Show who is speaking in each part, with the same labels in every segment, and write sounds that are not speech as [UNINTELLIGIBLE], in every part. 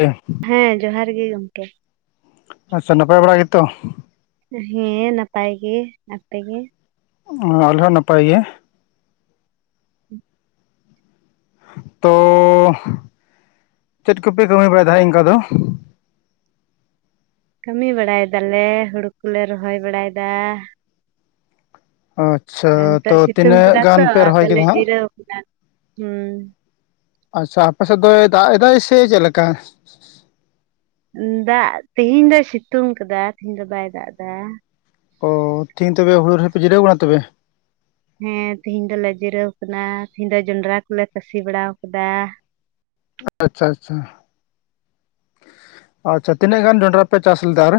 Speaker 1: ᱦᱮᱸ᱾
Speaker 2: ᱦᱮᱸ ᱡᱚᱦᱟᱨ ᱜᱮ ᱜᱚᱝᱠᱮ᱾
Speaker 1: ᱟᱪᱪᱷᱟ ᱱᱟᱯᱟᱭ ᱵᱟᱲᱟ ᱜᱮᱛᱚ?
Speaker 2: ᱦᱮᱸ ᱱᱟᱯᱟᱭ ᱜᱮ, ᱟᱯᱮ ᱜᱮ?
Speaker 1: ᱚ ᱟᱞᱮ ᱦᱚᱸ ᱱᱟᱯᱟᱭ ᱜᱮ᱾ ᱛᱚ ᱪᱮᱫ ᱠᱚᱯᱮ ᱠᱟᱹᱢᱤ ᱵᱟᱲᱟᱭ ᱫᱟᱦᱟᱸᱜ ᱤᱱᱠᱟ ᱫᱚ?
Speaker 2: ᱠᱟᱹᱢᱤ ᱵᱟᱲᱟᱭ ᱫᱟᱞᱮ ᱦᱩᱲᱩ ᱠᱚᱞᱮ ᱨᱚᱦᱚᱭ ᱵᱟᱲᱟᱭᱫᱟ᱾
Speaker 1: ᱟᱪᱪᱷᱟ ᱛᱚ
Speaker 2: ᱱᱤᱛᱚᱜ ᱥᱤᱛᱩᱝ
Speaker 1: ᱛᱤᱱᱟᱹᱜ
Speaker 2: ᱠᱟᱫᱟ ᱛᱚ
Speaker 1: ᱜᱟᱱ ᱯᱮ ᱨᱚᱦᱚᱭ
Speaker 2: ᱟᱫᱚᱞᱮ
Speaker 1: ᱠᱮᱫᱟ ᱦᱟᱸᱜ?
Speaker 2: ᱡᱤᱨᱟᱹᱣ ᱦᱩᱸ᱾
Speaker 1: ᱟᱪᱪᱷᱟ ᱟᱯᱮ ᱥᱮᱫ ᱫᱚᱭ ᱫᱟᱜ ᱮᱫᱟᱭ ᱥᱮ ᱪᱮᱫ ᱞᱮᱠᱟ?
Speaker 2: ᱫᱟᱜ ᱛᱤᱦᱤᱧ ᱫᱚᱭ ᱥᱤᱛᱩᱝ ᱟᱠᱟᱫᱟ ᱛᱤᱦᱤᱧ ᱫᱚ ᱵᱟᱭ ᱫᱟᱜ ᱫᱟ᱾
Speaker 1: ᱚ ᱛᱤᱦᱤᱧ ᱛᱚᱵᱮ ᱦᱩᱲᱩ ᱨᱚᱦᱚᱭ ᱯᱮ ᱡᱤᱨᱟᱹᱣ ᱠᱟᱱᱟ ᱛᱚᱵᱮ?
Speaker 2: ᱦᱮᱸ ᱛᱤᱦᱤᱧ ᱫᱚᱞᱮ ᱡᱤᱨᱟᱹᱣ ᱠᱟᱱᱟ, ᱛᱤᱦᱤᱧ ᱫᱚ ᱡᱚᱱᱰᱨᱟ ᱠᱚᱞᱮ ᱛᱟᱹᱥᱤ ᱵᱟᱲᱟ ᱠᱟᱫᱟ᱾
Speaker 1: ᱟᱪᱪᱷᱟ ᱟᱪᱪᱷᱟ᱾ ᱟᱪᱪᱷᱟ ᱛᱤᱱᱟᱹᱜ ᱜᱟᱱ ᱡᱚᱸᱰᱨᱟ ᱯᱮ ᱪᱟᱥ ᱞᱮᱫᱟ ᱟᱨ?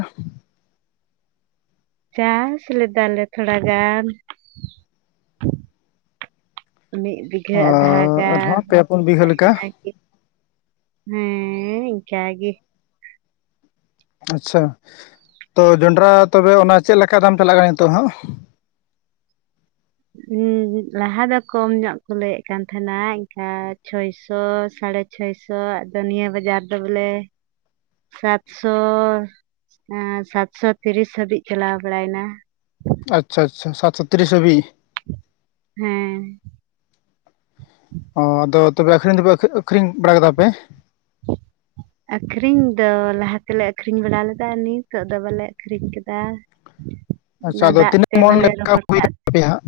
Speaker 2: ᱪᱟᱥ ᱞᱮᱫᱟᱞᱮ ᱛᱷᱳᱲᱟ ᱜᱟᱱ, ᱢᱤᱫ ᱵᱤᱜᱷᱟᱹ ᱟᱫᱷᱟ ᱜᱟᱱ,
Speaker 1: ᱟᱨᱦᱚᱸ ᱯᱮ ᱯᱩᱱ ᱵᱤᱜᱷᱟᱹ ᱞᱮᱠᱟ
Speaker 2: ᱤᱱᱟᱹ ᱜᱮ ᱦᱮᱸᱻ ᱤᱝᱠᱟ ᱜᱮ᱾
Speaker 1: ᱟᱪᱪᱷᱟ ᱛᱚ ᱡᱚᱱᱰᱨᱟ ᱛᱚᱵᱮ ᱚᱱᱟ ᱪᱮᱫ ᱞᱮᱠᱟ ᱫᱟᱢ ᱯᱮ ᱞᱟᱜᱟᱣᱟ ᱱᱤᱛᱚᱜ ᱦᱟᱸᱜ?
Speaker 2: ᱩᱸ ᱞᱟᱦᱟ ᱫᱚ ᱠᱚᱢ ᱧᱚᱜ ᱠᱚ ᱞᱟᱹᱭᱮᱫ ᱠᱟᱱ ᱛᱟᱦᱮᱸᱱᱟ ᱮᱱᱠᱟ ᱪᱷᱚᱭ ᱥᱚ ᱥᱟᱲᱮ ᱪᱷᱚᱭ ᱥᱚ ᱟᱫᱚ ᱱᱤᱭᱟᱹ ᱵᱟᱡᱟᱨ ᱫᱚ ᱵᱚᱞᱮ ᱥᱟᱛᱥᱚ ᱟᱸ ᱥᱟᱛᱥᱚ ᱛᱤᱨᱤᱥ ᱦᱟᱹᱵᱤᱡ ᱪᱟᱞᱟᱣ ᱵᱟᱲᱟᱭᱱᱟ᱾
Speaker 1: ᱟᱪᱪᱷᱟ ᱟᱪᱪᱷᱟ ᱥᱟᱛᱥᱚ ᱛᱤᱨᱤᱥ ᱦᱟᱹᱵᱤᱡ?
Speaker 2: ᱦᱮᱸ᱾
Speaker 1: ᱚ ᱟᱫᱚ ᱛᱚᱵᱮ ᱟᱹᱠᱷᱨᱤᱧ ᱫᱚ ᱟᱹᱠᱷᱨᱤᱧ ᱵᱟᱲᱟ ᱠᱟᱫᱟ ᱯᱮ?
Speaker 2: ᱦ ᱟᱹᱠᱷᱨᱤᱧ ᱫᱚ ᱞᱟᱦᱟ ᱛᱮᱞᱮ ᱟᱹᱠᱷᱨᱤᱧ ᱵᱟᱲᱟ ᱞᱮᱫᱟ, ᱱᱤᱛᱚᱜ ᱫᱚ ᱵᱟᱞᱮ ᱟᱹᱠᱷᱨᱤᱧ ᱠᱟᱫᱟ᱾ ᱦ
Speaker 1: ᱟᱪᱪᱷᱟ ᱟᱫᱚ ᱛᱤᱱᱟᱹᱜ ᱢᱚᱱ ᱞᱮᱠᱟ ᱦᱩᱭ ᱞᱮᱱ ᱛᱟᱯᱮᱭᱟ ᱦᱟᱸᱜ?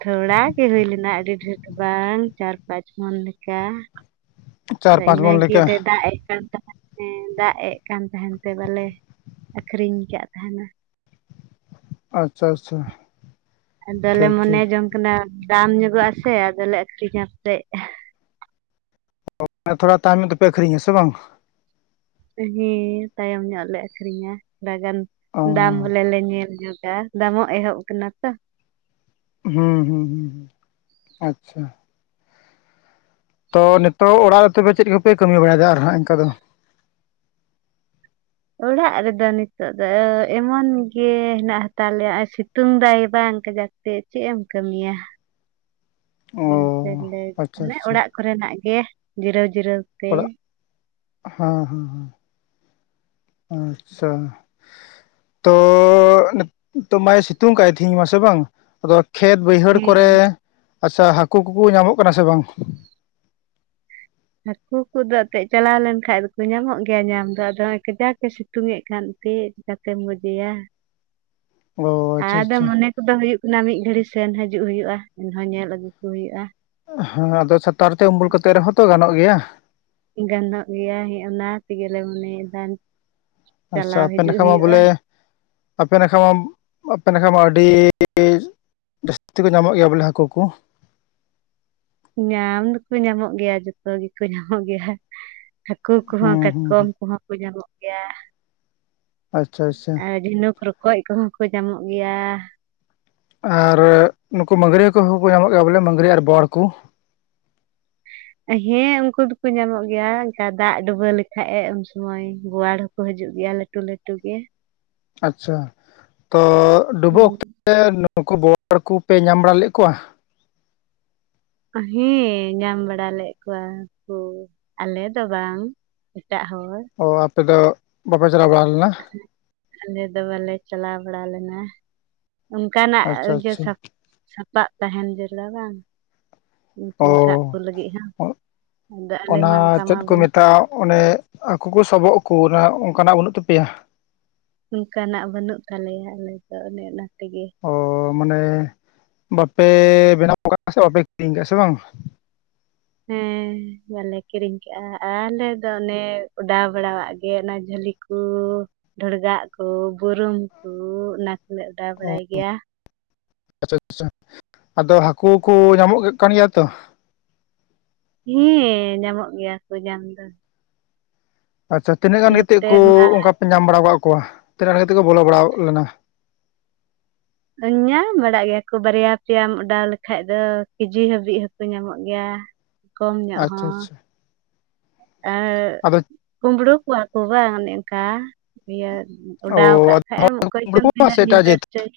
Speaker 2: ᱛᱷᱚᱲᱟ ᱜᱮ ᱦᱩᱭ ᱞᱮᱱᱟ ᱟᱹᱰᱤ ᱰᱷᱮᱨ ᱫᱚ ᱵᱟᱝ ᱪᱟᱨ ᱯᱟᱸᱪ ᱢᱚᱱ ᱞᱮᱠᱟ᱾
Speaker 1: ᱪᱟᱨ ᱯᱟᱸᱪ ᱢᱚᱱ
Speaker 2: ᱤᱱᱟᱹᱜ
Speaker 1: ᱞᱮᱠᱟ
Speaker 2: ᱟᱫᱚᱭ ᱫᱟᱜ ᱮᱫ ᱠᱟᱱ ᱛᱟᱦᱮᱸ ᱦᱮᱸ ᱫᱟᱜ ᱮᱫ ᱠᱟᱱ ᱛᱟᱦᱮᱸᱱ ᱛᱮ ᱵᱟᱞᱮ ᱟᱹᱠᱷᱨᱤᱧ ᱠᱟᱫ ᱛᱟᱦᱮᱸᱱᱟ᱾
Speaker 1: ᱟᱪᱪᱷᱟ ᱟᱪᱪᱷᱟ᱾
Speaker 2: ᱟᱫᱚᱞᱮ
Speaker 1: ᱴᱷᱤᱠ
Speaker 2: ᱢᱚᱱᱮ
Speaker 1: ᱴᱷᱤᱠ
Speaker 2: ᱡᱚᱝ ᱠᱟᱱᱟ ᱫᱟᱢ ᱧᱚᱜᱚᱜᱼᱟ ᱥᱮ ᱟᱫᱚᱞᱮ ᱟᱹᱠᱷᱨᱤᱧᱟ ᱥᱮᱜ
Speaker 1: ᱛᱷᱚᱲᱟ ᱛᱟᱭᱚᱢ ᱧᱚᱜ ᱛᱮᱯᱮ ᱟᱹᱠᱷᱨᱤᱧᱟ ᱦᱮᱸᱥᱮ ᱵᱟᱝ?
Speaker 2: ᱦᱮᱸ ᱛᱟᱭᱚᱢ ᱧᱚᱜ ᱞᱮ ᱟᱹᱠᱷᱨᱤᱧᱟ ᱛᱷᱚᱲᱟ ᱜᱟᱱ
Speaker 1: ᱚ
Speaker 2: ᱫᱟᱢ ᱵᱚᱞᱮ ᱞᱮ ᱧᱮᱞ ᱧᱚᱜᱟ ᱫᱟᱢᱚᱜ ᱮᱦᱚᱵ ᱠᱟᱱᱟ ᱛᱚ,
Speaker 1: ᱦᱩᱸ ᱦᱩᱸ ᱦᱩᱸ ᱟᱪᱪᱷᱟ᱾ ᱛᱚ ᱱᱤᱛᱚᱜ ᱚᱲᱟᱜ ᱨᱮ ᱛᱚᱵᱮ ᱪᱮᱫ ᱠᱚᱯᱮ ᱠᱟᱹᱢᱤ ᱵᱟᱲᱟᱭᱫᱟ ᱟᱨ ᱦᱟᱸᱜ ᱮᱱᱠᱟ ᱫᱚ?
Speaker 2: ᱚᱲᱟᱜ ᱨᱮᱫᱚ ᱱᱤᱛᱳᱜ ᱫᱚ ᱮᱢᱚᱱ ᱜᱮ ᱦᱮᱱᱟᱜ ᱦᱟᱛᱟᱲ ᱞᱮᱭᱟ ᱮ ᱥᱤᱛᱩᱝ ᱫᱟᱭ ᱵᱟᱝ ᱠᱟᱡᱟᱠ ᱥᱮ ᱪᱮᱫ ᱮᱢ ᱠᱟᱹᱢᱤᱭᱟ᱾
Speaker 1: ᱚ
Speaker 2: ᱚᱱᱟᱛᱮᱞᱮ
Speaker 1: ᱟᱪᱪᱷᱟ
Speaker 2: ᱢᱟᱱᱮ
Speaker 1: ᱟᱪᱪᱷᱟ
Speaker 2: ᱚᱲᱟᱜ ᱠᱚᱨᱮᱱᱟᱜ ᱜᱮ ᱡᱤᱨᱟᱹᱣ ᱡᱤᱨᱟᱹᱣ ᱛᱮ
Speaker 1: ᱚᱲᱟᱜ, ᱦᱟᱸ ᱦᱟᱸᱦᱟᱸ ᱾ ᱟᱼᱪᱪᱷᱟ ᱾ ᱛᱚᱻ, ᱱᱤᱛᱚᱜ ᱢᱟᱭ ᱥᱤᱛᱩᱝ ᱠᱟᱜᱼᱟᱭ, ᱛᱤᱦᱤᱧ ᱢᱟ ᱥᱮ ᱵᱟᱝ? ᱟᱫᱚ ᱠᱷᱮᱛ, ᱵᱟᱹᱭᱦᱟᱹᱲ ᱠᱚᱨᱮ,
Speaker 2: ᱦᱮᱸ
Speaker 1: ᱟᱪᱪᱷᱟ, ᱦᱟᱠᱩ ᱠᱚᱠᱚ ᱧᱟᱢᱚᱜ, ᱠᱟᱱᱟ ᱥᱮ ᱵᱟᱝ?
Speaker 2: ᱦᱟᱹᱠᱩ ᱠᱚᱫᱚ, ᱮᱛᱮᱫ ᱪᱟᱞᱟᱣ ᱞᱮᱱᱠᱟᱡ ᱫᱚᱠᱚ, ᱧᱟᱢᱚᱜ ᱜᱮᱭᱟ, ᱧᱟᱢ ᱫᱚ ᱾ ᱟᱫᱚ ᱦᱚᱸᱜᱼᱚᱭ ᱠᱟᱡᱟᱠ ᱮ ᱥᱤᱛ ᱼᱛᱩᱝ ᱮᱫ ᱠᱷᱟᱱ, ᱪᱮᱫ ᱞᱮᱠᱟᱛᱮᱢ ᱜᱚᱡᱮᱭᱟ
Speaker 1: ᱚ
Speaker 2: ᱾
Speaker 1: ᱟᱪᱪᱷᱟ
Speaker 2: ᱟᱫᱚ,
Speaker 1: ᱟᱪᱪᱷᱟ
Speaker 2: ᱢᱚᱱᱮ ᱠᱚᱫᱚ, ᱦᱩᱭᱩᱜ ᱠᱟᱱᱟ, ᱢᱤᱫ ᱜᱷᱟᱹᱲᱤ ᱥᱮᱱ ᱦᱤᱡᱩᱜ ᱦᱩᱭᱩᱜᱼᱟ ᱾ᱮᱱᱦᱚᱸ, ᱧᱮᱞ ᱟᱹᱜᱩ ᱠᱚ ᱦᱩᱭᱩᱜᱼᱟ ᱾
Speaker 1: ᱦᱚᱻ ᱟᱫᱚ, ᱪᱷᱟᱛᱟᱨ ᱛᱮ, ᱩᱢᱩᱞ ᱠᱟᱛᱮᱜ ᱨᱮᱦᱚᱸ ᱛᱚ, ᱜᱟᱱᱚᱜ ᱜᱮᱭᱟ ᱾
Speaker 2: ᱜᱟᱱᱚᱜ ᱜᱮᱭᱟ ᱾ ᱚᱱᱟ ᱛᱮᱜᱮ ᱞᱮ, ᱢᱚᱱᱮ ᱮᱫᱟ ᱾
Speaker 1: ᱟᱪᱪᱷᱟ, ᱟᱯᱮ ᱱᱟᱠᱷᱟ ᱢᱟ, ᱵᱚᱞᱮ, ᱟᱯᱮ ᱱᱟᱠᱷᱟ, ᱢᱟᱢ ᱟᱯᱮ ᱱᱟᱠᱷᱟ ᱢᱟ, ᱟᱹᱰᱤᱼᱤᱼᱤᱻᱡ ᱡᱟᱹᱥᱛᱤ ᱠᱚ, ᱧᱟᱢᱚᱜ ᱜᱮᱭᱟ ᱵᱚᱞᱮ, ᱦᱟ. ᱠᱩ ᱠᱚ?
Speaker 2: ᱧᱟᱢ ᱫᱚ ᱠᱚ, ᱧᱟᱢᱚᱜ ᱜᱮᱭᱟ ᱾ ᱡᱚᱛᱚ ᱜᱮ ᱠᱚ, ᱧᱟᱢᱚᱜ ᱜᱮᱭᱟ ᱾ ᱦᱟᱠᱩ ᱠᱚ ᱦᱚᱸ,
Speaker 1: ᱦᱩᱸ ᱦᱩᱸ
Speaker 2: ᱠᱟᱴᱠᱚᱢ
Speaker 1: ᱦᱩᱸ
Speaker 2: ᱠᱚ ᱦᱚᱸ ᱠᱚ, ᱧᱟᱢᱚᱜ ᱜᱮᱭᱟ
Speaker 1: ᱟᱪᱪᱷᱟ ᱟᱪᱪᱷᱟ
Speaker 2: ᱾ ᱟᱨ, ᱡᱷᱤᱱᱩᱠ-ᱨᱚᱠᱚᱡ ᱠᱚ ᱦᱚᱸ ᱠᱚ, ᱧᱟᱢᱚᱜ ᱜᱮᱭᱟ ᱾
Speaker 1: ᱟᱨ, ᱱᱩᱠᱩ, ᱢᱟᱹᱜᱽᱨᱤ ᱦᱟ. ᱠᱩ ᱦᱚᱸ ᱠᱚ, ᱧᱟᱢᱚᱜ ᱜᱮᱭᱟ ᱾ ᱵᱚᱞᱮ, ᱢᱟᱹᱜᱽᱨᱤ ᱟᱨ ᱵᱚᱣᱟᱲ ᱠᱚ ᱾
Speaker 2: ᱦᱮᱸ! ᱩᱱᱠᱩ ᱫᱚ ᱠᱩ ᱧᱟᱢᱚᱜ ᱜᱮᱭᱟ ᱾ ᱡᱟ ᱫᱟᱜ ᱰᱩᱵᱟᱹ ᱞᱮᱠᱷᱟᱡ ᱮ, ᱩᱱ ᱥᱚᱢᱚᱭ ᱵᱳᱣᱟᱲ ᱦᱟᱠᱩ ᱠᱩ ᱦᱟᱹᱡᱩᱜ ᱜᱮᱭᱟ, ᱞᱟᱹᱴᱩ ᱞᱟᱹᱴᱩ ᱜᱮ ᱾
Speaker 1: ᱟᱪᱪᱷᱟ! ᱛᱚ ᱰᱩᱵᱟᱹ ᱚᱠᱛᱚ ᱛᱮ, ᱱᱩᱠᱩ ᱵᱳᱣᱟᱲ ᱠᱩᱯᱮ, ᱧᱟᱢ ᱵᱟᱲᱟ ᱞᱮᱫ ᱠᱩᱣᱟ?
Speaker 2: ᱦᱮᱸᱻ, ᱧᱟᱢ ᱵᱟᱲᱟ ᱞᱮᱫ, ᱠᱚᱣᱟ ᱠᱩ, ᱟᱞᱮ ᱫᱚ ᱵᱟᱝ? ᱮᱴᱟᱜ ᱦᱚᱲ ᱾
Speaker 1: ᱚᱼ ᱟᱯᱮ ᱫᱚ, ᱵᱟᱯᱮ ᱪᱟᱞᱟᱣ ᱵᱟᱲᱟ, ᱞᱮᱱᱟ?
Speaker 2: ᱟᱞᱮ ᱫᱚ, ᱵᱟᱞᱮ ᱪᱟᱞᱟᱣ ᱵᱟᱲᱟ, ᱞᱮᱱᱟ ᱾ ᱚᱱᱠᱟᱱᱟᱜ
Speaker 1: ᱟᱪᱪᱷᱟ
Speaker 2: ᱜᱮ,
Speaker 1: ᱟᱪᱪᱷᱟ
Speaker 2: ᱥᱟᱯᱟᱵ ᱥᱟᱯᱟᱯ ᱛᱟᱦᱮᱱ, ᱡᱟᱹᱨᱩᱲᱟ ᱵᱟᱝ? ᱩᱱᱠᱩ,
Speaker 1: ᱚ
Speaker 2: ᱥᱟᱵ ᱠᱩ ᱞᱟᱹᱜᱤᱫ ᱦᱚᱸ, ᱟᱫᱚ ᱟᱞᱮ ᱢᱟ, ᱚᱱᱠᱟ ᱢᱟ ᱵᱟᱹᱱᱩᱜ ᱾
Speaker 1: ᱛᱟ, ᱚᱱᱮ ᱦᱟᱠᱩ ᱠᱩ, ᱥᱟᱵᱚᱜ ᱠᱩ, ᱚᱱᱠᱟ ᱱᱟᱜ ᱵᱟᱹᱱᱩᱜ ᱛᱟᱯᱮᱭᱟ?
Speaker 2: ᱚᱱᱠᱟ ᱱᱟᱜ ᱵᱟᱹᱱᱩᱜ ᱛᱟᱞᱮᱭᱟ ᱾ ᱟᱞᱮ ᱫᱚ, ᱚᱱᱮ ᱚᱱᱟ ᱛᱮ ᱜᱮ ᱾
Speaker 1: ᱚᱻ, ᱢᱟᱱᱮ, ᱵᱟᱯᱮ ᱵᱮᱱᱟᱣ ᱟᱠᱟᱫᱼᱟ ᱥᱮ, ᱵᱟᱯᱮ ᱠᱤᱨᱤᱧ ᱟᱠᱟᱫᱼᱟ ᱥᱮ, ᱵᱟᱝ?
Speaker 2: ᱦᱮᱸ! ᱵᱟᱞᱮ ᱠᱤᱨᱤᱧ ᱟᱠᱟᱫᱼᱟ, ᱟᱞᱮ ᱫᱚ ᱚᱱᱮ ᱚᱰᱟᱣ ᱵᱟᱲᱟᱣᱟᱜ ᱜᱮ, ᱚᱱᱟ ᱡᱷᱟᱹᱞᱤ ᱠᱩ, ᱰᱷᱚᱲᱜᱟᱜ ᱠᱩ, ᱵᱩᱨᱩᱢ ᱠᱩ, ᱚᱱᱟ ᱠᱚᱞᱮ ᱚᱰᱟᱣ ᱵᱟᱲᱟᱭ ᱜᱮᱭᱟ ᱾
Speaker 1: ᱟᱪᱪᱟᱻᱪᱷᱟ, ᱟᱫᱚ ᱦᱟᱠᱩ ᱠᱩ ᱧᱟᱢᱚᱜ ᱠᱟᱱ ᱜᱮᱭᱟ ᱛᱚ?
Speaker 2: ᱦᱮᱸᱻ, ᱧᱟᱢᱚᱜ ᱜᱮᱭᱟ ᱠᱩ, ᱧᱟᱢ ᱫᱚ ᱾
Speaker 1: ᱟᱪᱪᱷᱟ, ᱛᱤᱱᱟᱹᱜ ᱜᱟᱱ ᱜᱤᱛᱤᱜ
Speaker 2: ᱱᱚᱛᱮ
Speaker 1: ᱠᱚ
Speaker 2: ᱢᱟ
Speaker 1: ᱚᱱᱠᱟ ᱯᱮ, ᱧᱟᱢ ᱵᱟᱲᱟ ᱟᱠᱟᱫ ᱠᱚᱣᱟ, ᱛᱤᱱᱟᱹᱜ ᱜᱟᱱ ᱠᱟᱛᱮ ᱠᱩ ᱵᱚᱞᱚ ᱵᱟᱲᱟ ᱞᱮᱱᱟ ᱾
Speaker 2: ᱧᱟᱢ ᱵᱟᱲᱟᱜ ᱜᱮᱭᱟ ᱠᱚ, ᱵᱟᱨᱭᱟ ᱯᱮᱭᱟᱢ ᱚᱰᱟᱣ ᱞᱮᱠᱷᱟᱡ ᱫᱚ, ᱠᱮᱡᱤ ᱦᱟᱹᱵᱤᱡ ᱦᱚᱸᱠᱩ ᱧᱟᱢᱚᱜ ᱜᱮᱭᱟ ᱾ ᱠᱚᱢ ᱧᱚᱜ, ᱦᱚ
Speaker 1: ᱟᱪᱪᱷᱟ
Speaker 2: ᱾
Speaker 1: ᱟᱪᱪᱷᱟ
Speaker 2: ᱮᱸᱼᱟ,
Speaker 1: ᱟᱫᱚ
Speaker 2: ᱠᱩᱢᱵᱽᱲᱩ ᱠᱩᱣᱟ ᱠᱩ, ᱵᱟᱝ ᱚᱱᱮ ᱚᱱᱠᱟ, ᱤᱭᱟᱹ ᱾ ᱚᱰᱟᱣ
Speaker 1: ᱚ
Speaker 2: ᱠᱟᱜ ᱠᱷᱟᱡ ᱮᱢ, ᱚᱠᱚᱭ ᱪᱚᱝ
Speaker 1: ᱟᱫᱚ ᱥᱮ
Speaker 2: ᱛᱤᱱᱟᱹᱜ
Speaker 1: ᱮᱴᱟᱜ
Speaker 2: ᱧᱤᱫᱟᱹ
Speaker 1: ᱡᱟᱹᱛ
Speaker 2: ᱨᱮ ᱚᱪᱚᱭ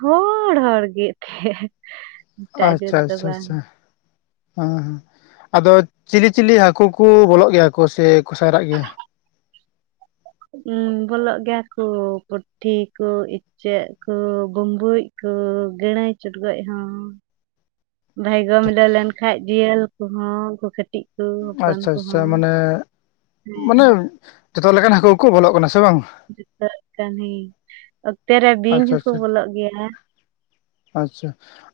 Speaker 2: ᱦᱚᱲ, ᱦᱚᱲ ᱜᱮ ᱮᱛᱮ ᱾
Speaker 1: ᱟᱻᱪᱷᱟ, ᱪᱷ ᱪᱷᱟ, ᱟᱪᱪᱷᱟ ᱾ ᱦᱟᱸ ᱦᱟᱸ, ᱟᱫᱚ, ᱪᱤᱞᱤ ᱪᱤᱞᱤ ᱦᱟᱹᱠᱩ ᱠᱩ, ᱵᱚᱞᱚᱜ ᱜᱮᱭᱟ ᱠᱩ, ᱥᱮ ᱠᱚ ᱥᱟᱭᱨᱟᱜ ᱜᱮᱭᱟ‌?
Speaker 2: ᱩᱸᱻ ᱵᱚᱞᱚᱜ ᱜᱮᱭᱟ ᱠᱩ, ᱯᱩᱴᱷᱤ ᱠᱩ ᱤᱪ ᱪᱟᱹᱜ ᱠᱩ, ᱵᱩᱢᱵᱩᱸᱡ ᱠᱩ, ᱜᱟᱹᱬᱟᱹᱭ ᱪᱚᱰᱜᱚᱡ ᱦᱚᱸ ᱾ ᱵᱷᱟᱭᱜᱳ ᱢᱤᱞᱟᱹᱣ ᱞᱮᱱ, ᱠᱷᱟᱡ ᱡᱤᱭᱟᱹᱞ ᱠᱩᱦᱚᱸ, ᱠᱩᱠᱮᱴ
Speaker 1: ᱟᱪᱪᱷᱟ ᱟᱪᱪᱷᱟ ᱢᱟᱱᱮ,
Speaker 2: ᱦᱮᱸ
Speaker 1: ᱢᱟᱱᱮ ᱡᱷᱚᱛᱚ ᱞᱮᱠᱟᱱ ᱦᱟᱹᱠᱩ ᱠᱩ ᱵᱚᱞᱚᱜ ᱠᱟᱱᱟ ᱥᱮ ᱵᱟᱝ?
Speaker 2: ᱡᱚᱛᱚ ᱞᱮᱠᱟᱱ ᱦᱮ ᱚᱠᱛᱮ ᱨᱮ ᱵᱤᱧ
Speaker 1: ᱟᱪᱪᱷᱟ
Speaker 2: ᱦᱚᱸᱠᱩ
Speaker 1: ᱟᱪᱪᱷᱟ
Speaker 2: ᱵᱚᱞᱚᱜ ᱜᱮᱭᱟ᱾
Speaker 1: ᱟᱪᱪᱷᱟ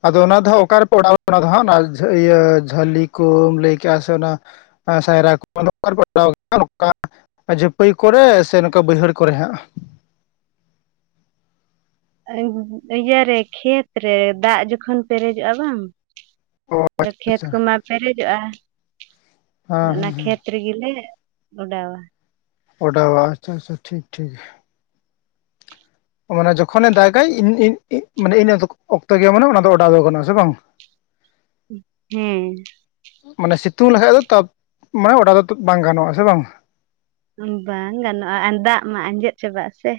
Speaker 1: ᱟᱫᱚ ᱚᱱᱟ ᱫᱚᱼᱟᱸᱜ ᱚᱠᱟ ᱨᱮ ᱯᱮ ᱚᱰᱟᱣ ᱚᱱᱟ ᱫᱚ ᱦᱟᱸᱜ ᱚᱱᱟ ᱤᱭᱟᱹ ᱡᱷᱟᱹᱞᱤ ᱠᱩᱢ ᱞᱟᱹᱭ ᱠᱮᱫᱮᱜᱼᱟ ᱥᱮ ᱚᱱᱟ ᱟ [UNINTELLIGIBLE] ᱥᱟᱭᱨᱟ ᱠᱚ ᱱᱚᱝᱠᱟ ᱯᱴᱟᱣ ᱱᱚᱝᱠᱟ [UNINTELLIGIBLE] ᱡᱟᱹᱯᱟᱹᱭ ᱠᱚ ᱨᱮ ᱥᱮ ᱱᱚᱝ ᱠᱟ ᱵᱟᱹᱭᱦᱟᱹᱲ ᱠᱚ ᱨᱮ ᱦᱟᱸᱜ?
Speaker 2: ᱤᱭᱟᱹᱨᱮ ᱠᱷᱮᱛ ᱨᱮ ᱫᱟᱜ ᱡᱚ ᱠᱷᱚᱱ ᱯᱮᱨᱮᱡᱚᱜᱼᱟ ᱵᱟᱝ
Speaker 1: ᱚ ᱟᱪᱪᱷᱟ
Speaker 2: ᱠᱷᱮᱛ
Speaker 1: ᱟᱪᱪᱷᱟ
Speaker 2: ᱠᱚᱢᱟ ᱯᱮᱨᱮᱡᱚᱜᱼᱟ,
Speaker 1: ᱦᱮᱸ
Speaker 2: ᱚᱱᱟ
Speaker 1: ᱦᱮᱸ ᱦᱮᱸ
Speaker 2: ᱠᱷᱮᱛ ᱨᱮᱜᱮ ᱞᱮ ᱚᱰᱟᱣᱟ᱾
Speaker 1: ᱚᱰᱟᱣᱟ ᱟᱪᱪᱷᱟ ᱟᱪᱪᱷᱟ ᱴᱷᱤᱠ ᱴᱷᱤᱠ ᱢᱟᱱᱮ ᱡᱚᱠᱷᱚ ᱱᱮ ᱫᱟᱜ ᱜᱟᱭ ᱢᱟᱱᱮ ᱤᱱᱼᱤᱱᱟᱹ ᱚᱠᱛᱚ ᱜᱮ ᱢᱟᱱᱮ ᱚᱱᱟ ᱫᱚ ᱚᱰᱟᱣ ᱫᱚ ᱜᱟᱱᱚᱜᱼᱟ ᱥᱮ ᱵᱟᱝ?
Speaker 2: ᱦᱮᱸ
Speaker 1: ᱢᱟᱱᱮ ᱥᱤᱛᱩᱝ ᱞᱮᱠᱷᱟᱡ ᱫᱚ ᱛᱟᱯ ᱢᱟᱱᱮ ᱚᱰᱟᱣ ᱫᱚ ᱵᱟᱝ ᱜᱟᱱᱚᱜᱼᱟ ᱥᱮ ᱵᱟᱝ?
Speaker 2: ᱵᱟᱝ ᱜᱟᱱᱚᱜᱼᱟ ᱟᱨ ᱫᱟᱜ ᱢᱟ ᱟᱸᱡᱮᱫ ᱪᱟᱵᱟᱜᱼᱟ ᱥᱮ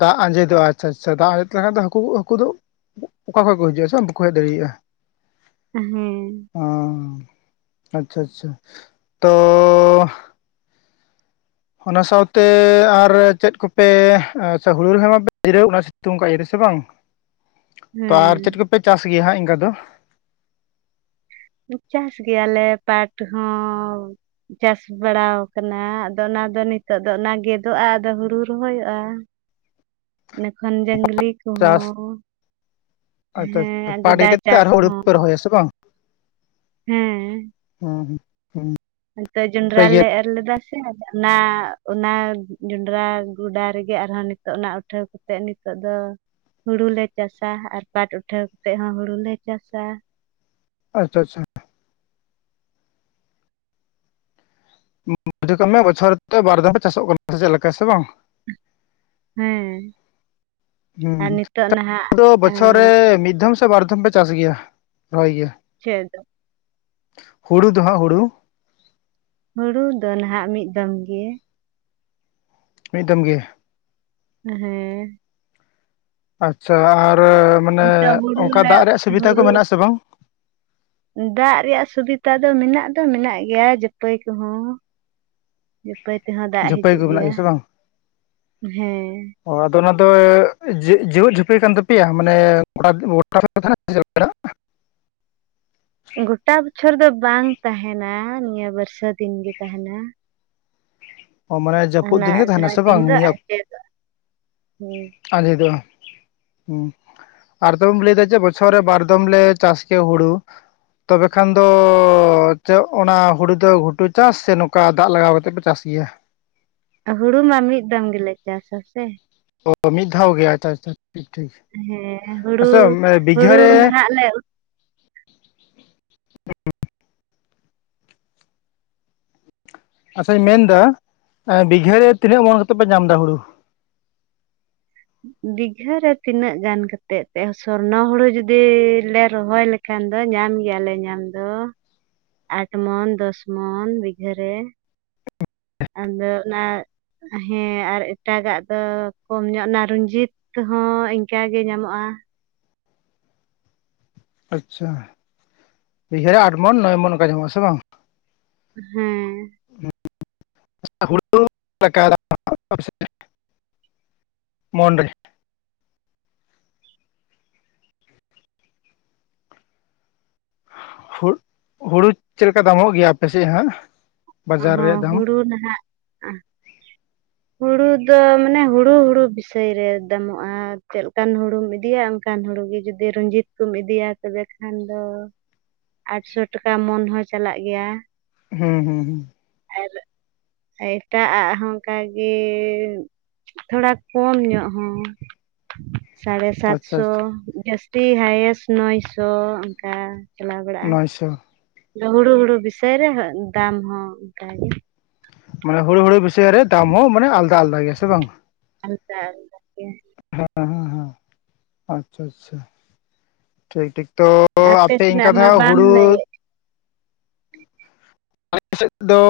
Speaker 1: ᱫᱟᱜ ᱟᱸᱡᱮ ᱫᱚᱜᱼᱟ, ᱟᱪᱪᱷᱟ ᱟᱪᱪᱷᱟ ᱫᱟᱜ ᱟᱸᱡᱮᱫ ᱞᱮ ᱠᱷᱟᱱ ᱫᱚ ᱦᱟᱹᱠᱩ ᱠᱩ ᱦᱟᱹᱠᱩ ᱫᱚ ᱚᱠᱟ ᱠᱷᱚᱡ ᱠᱚ ᱦᱤᱡᱩᱜᱼᱟ, ᱥᱮ ᱵᱟᱝ ᱵᱟᱠᱚ ᱦᱮᱡ ᱫᱟᱲᱤᱭᱟᱜᱼᱟ᱾
Speaker 2: ᱦᱩᱸ
Speaker 1: ᱚᱸᱻ ᱟᱪᱪᱷᱟ ᱟᱪᱪᱷᱟ ᱛᱚᱻ ᱚᱱᱟ ᱥᱟᱶᱛᱮ ᱟᱨ ᱪᱮᱫ ᱠᱚᱯᱮ ᱟᱪᱷᱟ ᱦᱩᱲᱩ ᱨᱮ ᱦᱚᱸ [UNINTELLIGIBLE] ᱵᱟᱯᱮ ᱡᱤᱨᱟᱹᱣ [UNINTELLIGIBLE] ᱥᱤᱛᱩᱝ ᱟᱠᱟᱜ ᱤᱨᱥᱮ ᱵᱟᱝ? ᱛᱚ
Speaker 2: ᱦᱮᱸ
Speaker 1: ᱟᱨ ᱪᱮᱫ ᱠᱚ ᱯᱮ ᱪᱟᱥ ᱜᱮᱭᱟ ᱦᱟᱸᱜ ᱤᱱᱠᱟ ᱫᱚ?
Speaker 2: ᱪᱟᱥ ᱜᱮᱭᱟ ᱞᱮ ᱯᱟᱴ ᱦᱚᱸ ᱪᱟᱥ ᱵᱟᱲᱟᱣ ᱟᱠᱟᱱᱟ ᱟᱫᱚ ᱚᱱᱟ ᱫᱚ ᱱᱤᱛᱳᱜ ᱫᱚ ᱚᱱᱟ ᱜᱮᱫᱚᱜᱼᱟ ᱟᱫᱚ ᱦᱩᱲᱩ ᱨᱚᱦᱚᱭᱚᱜᱼᱟ᱾ ᱮ ᱠᱷᱟᱱ ᱫᱚ [UNINTELLIGIBLE] ᱠᱚ
Speaker 1: ᱪᱟᱥ
Speaker 2: ᱦᱚᱸ᱾
Speaker 1: ᱟᱪᱪᱷᱟ ᱟᱪᱪᱷᱟ ᱯᱟᱴ ᱤᱨ ᱠᱟᱛᱮ ᱟᱨ ᱦᱚᱸ ᱦᱩᱲᱩ ᱠᱚ ᱯᱮ ᱨᱚᱦᱚᱭᱟ ᱥᱮ ᱵᱟᱝ? ᱦᱩᱸ ᱦᱩᱸ ᱦᱩᱸ
Speaker 2: ᱱᱚᱛᱮ ᱡᱚᱱᱸᱰᱨᱟ
Speaker 1: ᱯᱮ ᱜᱮᱫ
Speaker 2: ᱞᱮ ᱮᱨ ᱮᱨ ᱞᱮᱫᱟ ᱥᱮ ᱚᱱᱟ ᱚᱱᱟ ᱡᱚᱸᱰᱨᱟ ᱜᱚᱰᱟ ᱨᱮ ᱜᱮ ᱟᱨ ᱦᱚᱸ ᱱᱤᱛᱚᱜ ᱱᱟᱸᱜ ᱩᱴᱷᱟᱹᱣ ᱠᱟᱛᱮ᱾ ᱠᱟᱛᱮᱫ ᱱᱤᱛᱚᱜ ᱫᱚ ᱦᱩᱲᱩ ᱞᱮ ᱪᱟᱥᱟ ᱟᱨ ᱯᱟᱴ ᱩᱴᱷᱟᱹᱣ ᱠᱟᱛᱮᱜ ᱦᱚᱸ ᱦᱩᱲᱩ ᱞᱮ ᱪᱟᱥᱟ᱾
Speaker 1: ᱟᱪᱪᱷᱟ ᱟᱪᱪᱷᱟ ᱾ ᱵᱩᱡᱷᱟᱹ ᱠᱟᱜ ᱢᱮ ᱵᱚᱪᱷᱚᱨ ᱛᱮ ᱵᱟᱨ ᱫᱷᱟᱣ ᱪᱟᱥᱚᱜ ᱠᱟᱱᱟ ᱥᱮ ᱪᱮᱫ ᱞᱮᱠᱟ ᱥᱮ ᱵᱟᱝ?
Speaker 2: ᱦᱮᱸ ᱟᱨ
Speaker 1: ᱦᱮᱸ
Speaker 2: ᱱᱤᱛᱚᱜ
Speaker 1: [UNINTELLIGIBLE]
Speaker 2: ᱱᱟᱦᱟᱜ
Speaker 1: ᱵᱚᱪᱷᱚᱨ ᱨᱮ
Speaker 2: ᱟᱸ
Speaker 1: ᱢᱤᱫ ᱫᱷᱚᱢ ᱥᱮ ᱵᱟᱨᱫᱷᱚᱢ ᱯᱮ ᱪᱟᱥ ᱜᱮᱭᱟ, ᱨᱚᱦᱚᱭ ᱜᱮ ᱾
Speaker 2: ᱪᱮᱫ?
Speaker 1: ᱦᱩᱲᱩ ᱫᱚ ᱦᱚᱸᱜ ᱦᱩᱲᱩ
Speaker 2: ᱦᱩᱲᱩ ᱫᱚ ᱱᱟᱦᱟᱜ ᱢᱤᱫ ᱫᱚᱢ ᱜᱮ᱾
Speaker 1: ᱢᱤᱜ ᱫᱚᱢ ᱜᱮ ᱾
Speaker 2: ᱦᱮᱸ
Speaker 1: ᱟᱪᱪᱷᱟ ᱟᱨ ᱢᱟᱱᱮ
Speaker 2: ᱱᱤᱛᱚᱜ ᱦᱩᱲᱩ
Speaker 1: ᱚᱱᱠᱟ
Speaker 2: ᱞᱮ
Speaker 1: ᱫᱟᱜ ᱨᱮᱭᱟᱜ ᱥᱩᱵᱤᱫᱷᱟ ᱠᱚ
Speaker 2: ᱦᱩᱲᱩ
Speaker 1: ᱢᱮᱱᱟᱜ ᱟᱥᱮ ᱵᱟᱝ?
Speaker 2: ᱫᱟᱜ ᱨᱮᱭᱟᱜ ᱥᱩᱵᱤᱛᱟ ᱫᱚ ᱢᱮᱱᱟᱜ ᱫᱚ ᱢᱮᱱᱟᱜ ᱜᱮᱭᱟ ᱡᱟᱹᱯᱟᱹᱭ ᱠᱚᱦᱚᱸ᱾ ᱡᱟᱹᱯᱟᱹᱭ ᱛᱮ ᱦᱚᱸ ᱫᱟᱜ
Speaker 1: ᱡᱷᱟᱹᱯᱟᱹᱭ
Speaker 2: ᱦᱤᱡᱩᱜ
Speaker 1: ᱠᱚ ᱢᱮᱱᱟᱜ
Speaker 2: ᱜᱮᱭᱟ
Speaker 1: ᱥᱮ ᱵᱟᱝ
Speaker 2: ᱦᱮᱸ᱾
Speaker 1: ᱚ ᱟᱫᱚ ᱚᱱᱟ ᱫᱚ ᱡᱮᱣᱮᱫ ᱡᱷᱟᱹᱯᱤ ᱠᱟᱱ ᱛᱟᱯᱮ ᱭᱟ ᱢᱟᱱᱮ [UNINTELLIGIBLE] ᱨᱮ ᱛᱟᱦᱮᱸᱱᱟ ᱪᱮ [UNINTELLIGIBLE]
Speaker 2: ᱜᱚᱴᱟ ᱵᱚᱪᱷᱚᱨ ᱫᱚ ᱵᱟᱝ ᱛᱟᱦᱮᱸᱱᱟ ᱱᱤᱭᱟᱹ ᱵᱟᱹᱨᱥᱟ ᱫᱤᱱ ᱜᱮ ᱛᱟᱦᱮᱸᱱᱟ ᱾
Speaker 1: ᱢᱟᱱᱮ ᱡᱟᱹᱯᱩᱫ ᱫᱤᱱ ᱜᱮ ᱛᱟᱦᱮᱸᱱᱟ
Speaker 2: ᱡᱟᱦᱟᱸ
Speaker 1: ᱥᱮ
Speaker 2: ᱫᱤᱱ
Speaker 1: ᱵᱟᱝ
Speaker 2: ᱫᱚ
Speaker 1: ᱱᱤᱭᱟᱹ
Speaker 2: ᱟᱸᱡᱮᱫᱚᱜ ᱦᱩᱸ
Speaker 1: ᱟᱸᱫᱷᱮ ᱫᱚ? ᱦᱩᱸ ᱟᱨ ᱫᱚᱢ ᱞᱟᱹᱭᱫᱟ ᱡᱮ ᱵᱚᱪᱷᱚᱨ ᱨᱮ ᱵᱟᱨ ᱫᱚᱢ ᱞᱮ ᱪᱟᱥ ᱠᱮᱭᱟ ᱦᱩᱲᱩ᱾ ᱛᱚᱵᱮ ᱠᱷᱟᱱ ᱫᱚ ᱪᱮᱫ ᱚᱱᱟ ᱦᱩᱲᱩ ᱫᱚ ᱜᱷᱩᱴᱩ ᱪᱟᱥ ᱥᱮ ᱱᱚᱝᱠᱟ ᱫᱟᱜ ᱞᱟᱜᱟᱣ ᱠᱟᱛᱮᱜ ᱯᱮ ᱪᱟᱥ ᱜᱮᱭᱟ?
Speaker 2: ᱦᱩᱲᱩ ᱢᱟ ᱢᱤᱫ ᱫᱚᱢ ᱜᱮᱞᱮ ᱪᱟᱥᱟ ᱥᱮ᱾
Speaker 1: ᱳ ᱢᱤᱫ ᱫᱷᱟᱣ ᱜᱮ ᱟᱪᱪᱷᱟ-ᱟᱪᱪᱷᱟ ᱴᱷᱤᱠ-ᱴᱷᱤᱠ ᱟᱪᱪᱷᱟ ᱵᱤᱜᱷᱟᱹ ᱨᱮᱼᱼ
Speaker 2: ᱟᱞᱮ ᱩᱛᱼᱼ
Speaker 1: ᱟᱪᱪᱷᱟᱧ ᱢᱮᱱ ᱫᱟ ᱟᱸ ᱵᱷᱤᱜᱟᱹ ᱨᱮ ᱛᱤᱱᱟᱹᱜ ᱢᱚᱱ ᱠᱟᱛᱮᱜ ᱯᱮ ᱧᱟᱢ ᱫᱟ ᱦᱩᱲᱩ?
Speaker 2: ᱫᱤᱜᱷᱟᱹ ᱨᱮ ᱛᱤᱱᱟᱹᱜ ᱜᱟᱱ ᱠᱟᱛᱮᱫ ᱛᱮ ᱥᱚᱨᱱᱚ ᱦᱩᱲᱩ ᱡᱩᱫᱤ ᱞᱮ ᱨᱚᱦᱚᱭ ᱞᱮᱠᱼᱼ ᱠᱷᱟᱱ ᱫᱚ ᱧᱟᱢ ᱜᱮᱭᱟᱞᱮ ᱧᱟᱢ ᱫᱚ᱾ ᱟᱴ ᱢᱚᱱ ᱫᱚᱥ ᱢᱚᱱ ᱵᱤᱜᱷᱟᱹ ᱨᱮ, ᱟᱫᱚ ᱚᱱᱟᱼᱼ ᱦᱮᱸ ᱟᱨ ᱮᱴᱟᱜᱟᱜ ᱫᱚ ᱠᱚᱢ ᱧᱚᱜ ᱱᱟ ᱨᱩᱱᱡᱤᱛ, ᱦᱚᱸ ᱤᱱᱠᱟ ᱜᱮ ᱧᱟᱢᱚᱜ-ᱟ᱾
Speaker 1: ᱟᱪᱪᱷᱟ ᱵᱤᱜᱷᱟᱹ ᱨᱮ ᱟᱴ ᱢᱚᱱ ᱱᱚᱭ ᱢᱚᱱ ᱚᱱᱠᱟ ᱧᱟᱢᱚᱜ-ᱟ ᱦᱮᱸᱥᱮ ᱵᱟᱝ?
Speaker 2: ᱦᱮᱸᱻ
Speaker 1: [UNINTELLIGIBLE] [UNINTELLIGIBLE] ᱦᱩᱲᱜ ᱦᱩᱲᱩ ᱪᱮᱫ ᱞᱮᱠᱟ ᱫᱟᱢᱚᱜ ᱜᱮᱭᱟ ᱟᱯᱮ ᱥᱮᱜ ᱦᱟᱸᱜ? ᱵᱟᱡᱟᱨ
Speaker 2: ᱚᱦᱚᱸ
Speaker 1: ᱨᱮᱭᱟᱜ ᱫᱟᱢ
Speaker 2: ᱦᱩᱲᱩ ᱱᱷᱟᱸᱜᱼᱼ ᱦᱩᱲᱩ ᱫᱚ ᱢᱟᱱᱮ ᱦᱩᱲᱩ-ᱦᱩᱲᱩ ᱵᱤᱥᱚᱭ ᱨᱮ ᱫᱟᱢᱚᱜ-ᱟ, ᱪᱮᱫᱞᱮᱠᱟᱱ ᱦᱩᱲᱩᱢ ᱤᱫᱤᱭᱟᱢ᱾ ᱚᱱᱠᱟᱱ ᱦᱩᱲᱩ ᱜᱮ ᱡᱩᱫᱤ ᱨᱩᱱᱡᱤᱛ ᱠᱚᱢ ᱤᱫᱤᱭᱟ ᱛᱚᱵᱮ ᱠᱷᱟᱱ ᱫᱚᱼᱼ ᱟᱴᱥᱳ ᱴᱟᱠᱟ ᱢᱚᱱ ᱦᱚᱸ ᱪᱟᱞᱟᱜ ᱜᱮᱭᱟ᱾
Speaker 1: ᱦᱩᱸ-ᱦᱩᱸ-ᱦᱩᱸ
Speaker 2: ᱟᱨ ᱮᱴᱟᱜᱼᱟᱜ ᱦᱚᱸ ᱚᱱᱠᱟᱜᱮᱻ ᱛᱷᱳᱲᱟ ᱠᱚᱢ ᱧᱚᱜ ᱦᱚᱸᱼᱼ ᱥᱟᱲᱮ
Speaker 1: ᱟᱪᱪᱷᱟ
Speaker 2: ᱥᱟᱛᱥᱚ
Speaker 1: ᱟᱪᱪᱷᱟ
Speaker 2: ᱡᱟᱹᱥᱛᱤ ᱦᱟᱭᱮᱥᱴ ᱱᱚᱭᱥᱚ ᱚᱱᱠᱟ ᱪᱟᱞᱟᱣ ᱵᱟᱲᱟᱜ-ᱟ᱾
Speaker 1: ᱱᱚᱭᱥᱚ
Speaker 2: ᱦᱩᱲᱩ-ᱦᱩᱲᱩ ᱵᱤᱥᱟᱹᱭ ᱨᱮᱦᱚᱸ ᱫᱟᱢ ᱦᱚᱸ ᱚᱱᱠᱟ ᱜᱮ,
Speaker 1: ᱢᱟᱱᱮ ᱦᱩᱲᱩ-ᱦᱩᱲᱩ ᱵᱤᱥᱟᱹᱭ ᱨᱮ ᱫᱟᱢ ᱦᱚᱸ ᱢᱟᱱᱮ ᱟᱞᱫᱟ ᱟᱞᱫᱟ ᱜᱮ ᱥᱮ ᱵᱟᱝ?
Speaker 2: [UNINTELLIGIBLE]
Speaker 1: ᱦᱮᱸ-ᱦᱮᱸ-ᱦᱮᱸ ᱟᱪᱪᱷᱟ-ᱟᱪᱪᱷᱟ ᱴᱷᱤᱠ-ᱴᱷᱤᱠ ᱛᱚᱼᱼ ᱛᱚ ᱟᱯᱮ ᱤᱱᱠᱟ
Speaker 2: ᱥᱮᱱᱟᱜ
Speaker 1: ᱫᱚ
Speaker 2: ᱢᱟ
Speaker 1: ᱦᱟᱸᱜ
Speaker 2: ᱵᱟᱢ
Speaker 1: ᱦᱩᱲᱩᱼᱼ
Speaker 2: ᱞᱟᱹᱭᱮᱫ
Speaker 1: ᱟᱞᱮ ᱥᱮᱫ ᱫᱚᱼᱼ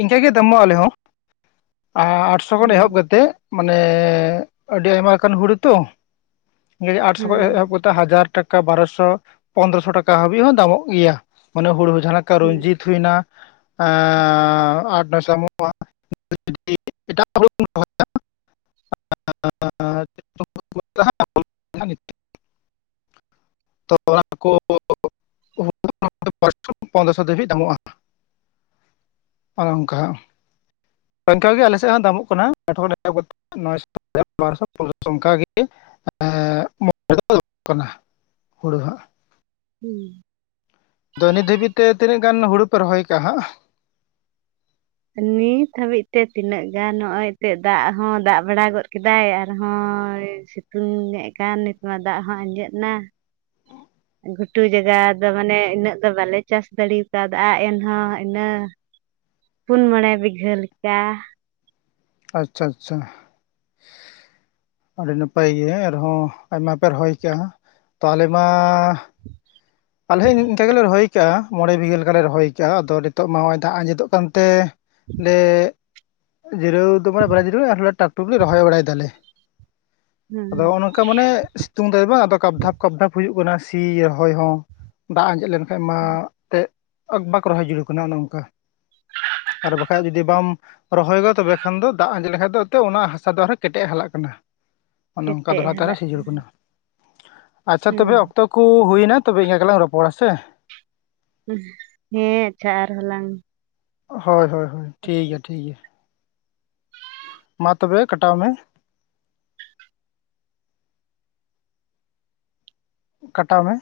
Speaker 1: ᱤᱱᱠᱟᱹ ᱜᱮ ᱫᱟᱢᱚᱜ ᱟᱞᱮ ᱦᱚᱸ, ᱟᱸ ᱟᱴᱥᱚ ᱠᱷᱚᱱ
Speaker 2: ᱦᱮᱸ
Speaker 1: ᱮᱦᱚᱵ ᱠᱟᱛᱮᱜ ᱢᱟᱱᱮᱻ ᱟᱹᱰᱤ ᱟᱭᱢᱟ ᱞᱮᱠᱟᱱ ᱦᱩᱲᱩ ᱛᱚ, ᱱᱤᱭᱮ ᱟᱴᱥᱚ ᱠᱷᱚᱡ
Speaker 2: ᱦᱮᱸ
Speaker 1: ᱮᱦᱚᱵ ᱠᱟᱛᱮᱜ ᱦᱟᱡᱟᱨᱼᱼ ᱴᱟᱠᱟ ᱵᱟᱨᱚᱥᱚ ᱯᱚᱱᱫᱨᱚᱥᱚ ᱴᱟᱠᱟ ᱦᱟᱹᱵᱤᱡ ᱦᱚᱸ ᱫᱟᱢᱚᱜ ᱜᱮᱭᱟ ᱢᱟᱱᱮ ᱦᱩᱲᱩ ᱡᱟᱦᱟᱸ ᱞᱮᱠᱼᱼ ᱞᱮᱠᱟ
Speaker 2: ᱦᱮᱸ
Speaker 1: ᱨᱩᱱᱡᱤᱛ ᱦᱩᱭᱱᱟ ᱟᱴ-ᱱᱚᱭ ᱥᱚ ᱫᱟᱢᱚᱜ-ᱟ᱾ [UNINTELLIGIBLE] ᱟᱸᱨ [UNINTELLIGIBLE] ᱛᱚ ᱚᱱᱟ ᱠᱚ [UNINTELLIGIBLE] [UNINTELLIGIBLE] ᱯᱚᱱᱫᱽᱨᱚ ᱥᱚ ᱫᱷᱟᱹᱵᱤᱡ ᱫᱟᱢᱚᱜ-ᱟ ᱚᱱᱮ ᱚᱱᱠᱟ ᱚᱱᱠᱟᱜ ᱜᱮ ᱟᱞᱮ ᱥᱮᱫ ᱦᱚᱸ ᱫᱟᱢᱚᱜ ᱠᱟᱱᱟ [UNINTELLIGIBLE] ᱚᱱᱠᱟᱜᱮ ᱦᱮᱸ [UNINTELLIGIBLE]
Speaker 2: ᱦᱩᱸ
Speaker 1: ᱟᱫᱚ ᱱᱤᱛ ᱦᱟᱹᱵᱤᱡ ᱛᱮ ᱛᱤᱱᱟᱹᱜ ᱜᱟᱱ ᱦᱩᱲᱩ ᱯᱮ ᱨᱚᱦᱚᱭ ᱠᱟᱜ-ᱟ ᱦᱟᱸᱜ?
Speaker 2: ᱱᱤᱛ ᱦᱟᱹᱵᱤᱡ ᱛᱮ ᱛᱤᱱᱟᱹᱜ ᱜᱟᱱ ᱱᱚᱜ-ᱚᱭ ᱛᱮᱜ ᱫᱟᱜ ᱦᱚᱸ ᱫᱟᱜ ᱵᱟᱲᱟ ᱜᱚᱫ ᱠᱮᱫᱟᱭ ᱟᱨᱦᱚᱸᱭᱼᱼ ᱥᱤᱛᱩᱝ-ᱮᱜ ᱠᱟᱱ ᱱᱤᱛᱢᱟ ᱫᱟᱜ ᱦᱚᱸ ᱟᱸᱡᱮᱫ ᱮᱱᱟ᱾ ᱜᱷᱩᱴᱩ ᱡᱟᱭᱜᱟ ᱫᱚ ᱢᱟᱱᱮ ᱤᱱᱟᱹᱜ ᱫᱚ ᱵᱟᱞᱮ ᱪᱟᱥ ᱫᱟᱲᱮ ᱠᱟᱣᱫᱟ ᱮᱱᱦᱚᱸ ᱤᱱᱟᱹᱼᱼ ᱯᱩᱱ-ᱢᱚᱬᱮ ᱵᱤᱜᱷᱟᱹ ᱞᱮᱠᱟ᱾
Speaker 1: ᱟᱪᱪᱷᱟ ᱟᱪᱪᱷᱟ ᱟᱹᱰᱤ ᱱᱟᱯᱟᱭ ᱜᱮ ᱟᱨ ᱦᱚᱸ ᱟᱭᱢᱟ ᱯᱮ ᱨᱚᱦᱚᱭ ᱠᱟᱜᱼᱟ᱾ ᱛᱟᱦᱞᱮ ᱢᱟ ᱟᱞᱮ ᱤᱱᱝᱠᱟ ᱜᱮ ᱞᱮ ᱨᱚᱦᱚᱭ ᱟᱠᱟᱜᱼᱟ ᱢᱚᱬᱮ ᱵᱤᱜᱟᱹ ᱞᱮᱠᱟᱞ ᱞᱮ ᱨᱚᱦᱚᱭ ᱟᱠᱟᱜᱼᱟ ᱟᱫᱚ ᱱᱤᱛᱚᱜ ᱢᱟ ᱱᱚᱜᱼᱚᱭ ᱫᱟᱜ ᱟᱸᱡᱮᱫ ᱚᱜ ᱠᱟᱱᱛᱮ ᱮ ᱡᱤᱨᱟᱹᱣ ᱫᱚ ᱢᱟᱱᱮ ᱵᱟᱞᱮ ᱡᱤᱨᱟᱹᱜ ᱟ ᱟᱨ ᱴᱟᱠ ᱴᱩᱠ ᱞᱮ ᱨᱚᱦᱚᱭ ᱵᱟᱲᱟᱭ ᱫᱟᱞᱮ᱾ ᱟᱫᱚᱜᱼᱚ
Speaker 2: ᱦᱮᱸ
Speaker 1: ᱱᱚᱝ ᱠᱟ ᱢᱟᱱᱮ ᱥᱤᱛᱩᱝ ᱫᱟᱭ ᱵᱟᱝ ᱟᱫᱚ ᱠᱟᱯ ᱫᱷᱟᱯ ᱠᱟᱯ ᱫᱷᱟᱯ ᱦᱩᱭᱩᱜ ᱠᱟᱱᱟ ᱥᱤ ᱨᱚᱦᱚᱭ ᱦᱚᱸ ᱫᱟᱜ ᱟᱸᱡᱮᱫ ᱞᱮᱱᱠᱷᱟᱡ ᱢᱟ ᱮᱱᱛᱮᱫ ᱵᱟᱠᱚ ᱨᱚᱦᱚᱭ ᱡᱩᱲᱩᱣ ᱠᱟᱱᱟ ᱚᱱᱮ ᱚᱱᱠᱟ ᱟᱨ ᱵᱟᱠᱷᱟᱡ ᱡᱩᱫᱤ ᱵᱟᱢ ᱨᱚᱦᱚᱭ ᱜᱚᱫ ᱛᱚ ᱵᱮ ᱠᱷᱟᱱ ᱫᱚ ᱫᱟᱜ ᱟᱸᱡᱮᱫ ᱞᱮ ᱠᱷᱟᱱ ᱫᱚ ᱛᱚ ᱚᱱᱟ ᱦᱟᱥᱟ ᱫᱚ ᱟᱨ ᱦᱚᱸ ᱠᱮᱴᱮᱡ ᱦᱟᱞᱟᱜ ᱠᱟᱱᱟ ᱚᱱᱮ ᱚᱱᱠᱟ
Speaker 2: ᱠᱮᱴᱮᱡ
Speaker 1: ᱫᱚᱦᱲᱟ ᱛᱮ ᱟᱨ
Speaker 2: ᱦᱟᱞᱟᱜ
Speaker 1: ᱦᱚᱸ ᱥᱤᱡᱚᱨ ᱟᱠᱟᱱᱟ ᱟᱪᱪᱷᱟ ᱛᱚ ᱵᱮ
Speaker 2: ᱦᱮᱸ
Speaker 1: ᱚᱠᱛᱚ ᱠᱚ ᱦᱩᱭ ᱱᱟ ᱛᱚ ᱵᱮ ᱮᱱᱟᱹᱜ ᱜᱮᱞᱟᱝ ᱨᱚᱯᱚᱲᱟ ᱥᱮ
Speaker 2: ᱦᱮᱸ ᱟᱪᱪᱷᱟ ᱟᱨ ᱦᱚ ᱞᱟᱝ
Speaker 1: ᱦᱳᱭ ᱦᱳᱭ ᱦᱳᱭ ᱴᱷᱤᱠ ᱜᱮᱭᱟ ᱴᱷᱤᱠ ᱜᱮᱭᱟ᱾ ᱢᱟ ᱛᱚᱵᱮ ᱠᱟᱴᱟᱣ ᱢᱮ᱾ ᱠᱟᱴᱟᱣ ᱢᱮ᱾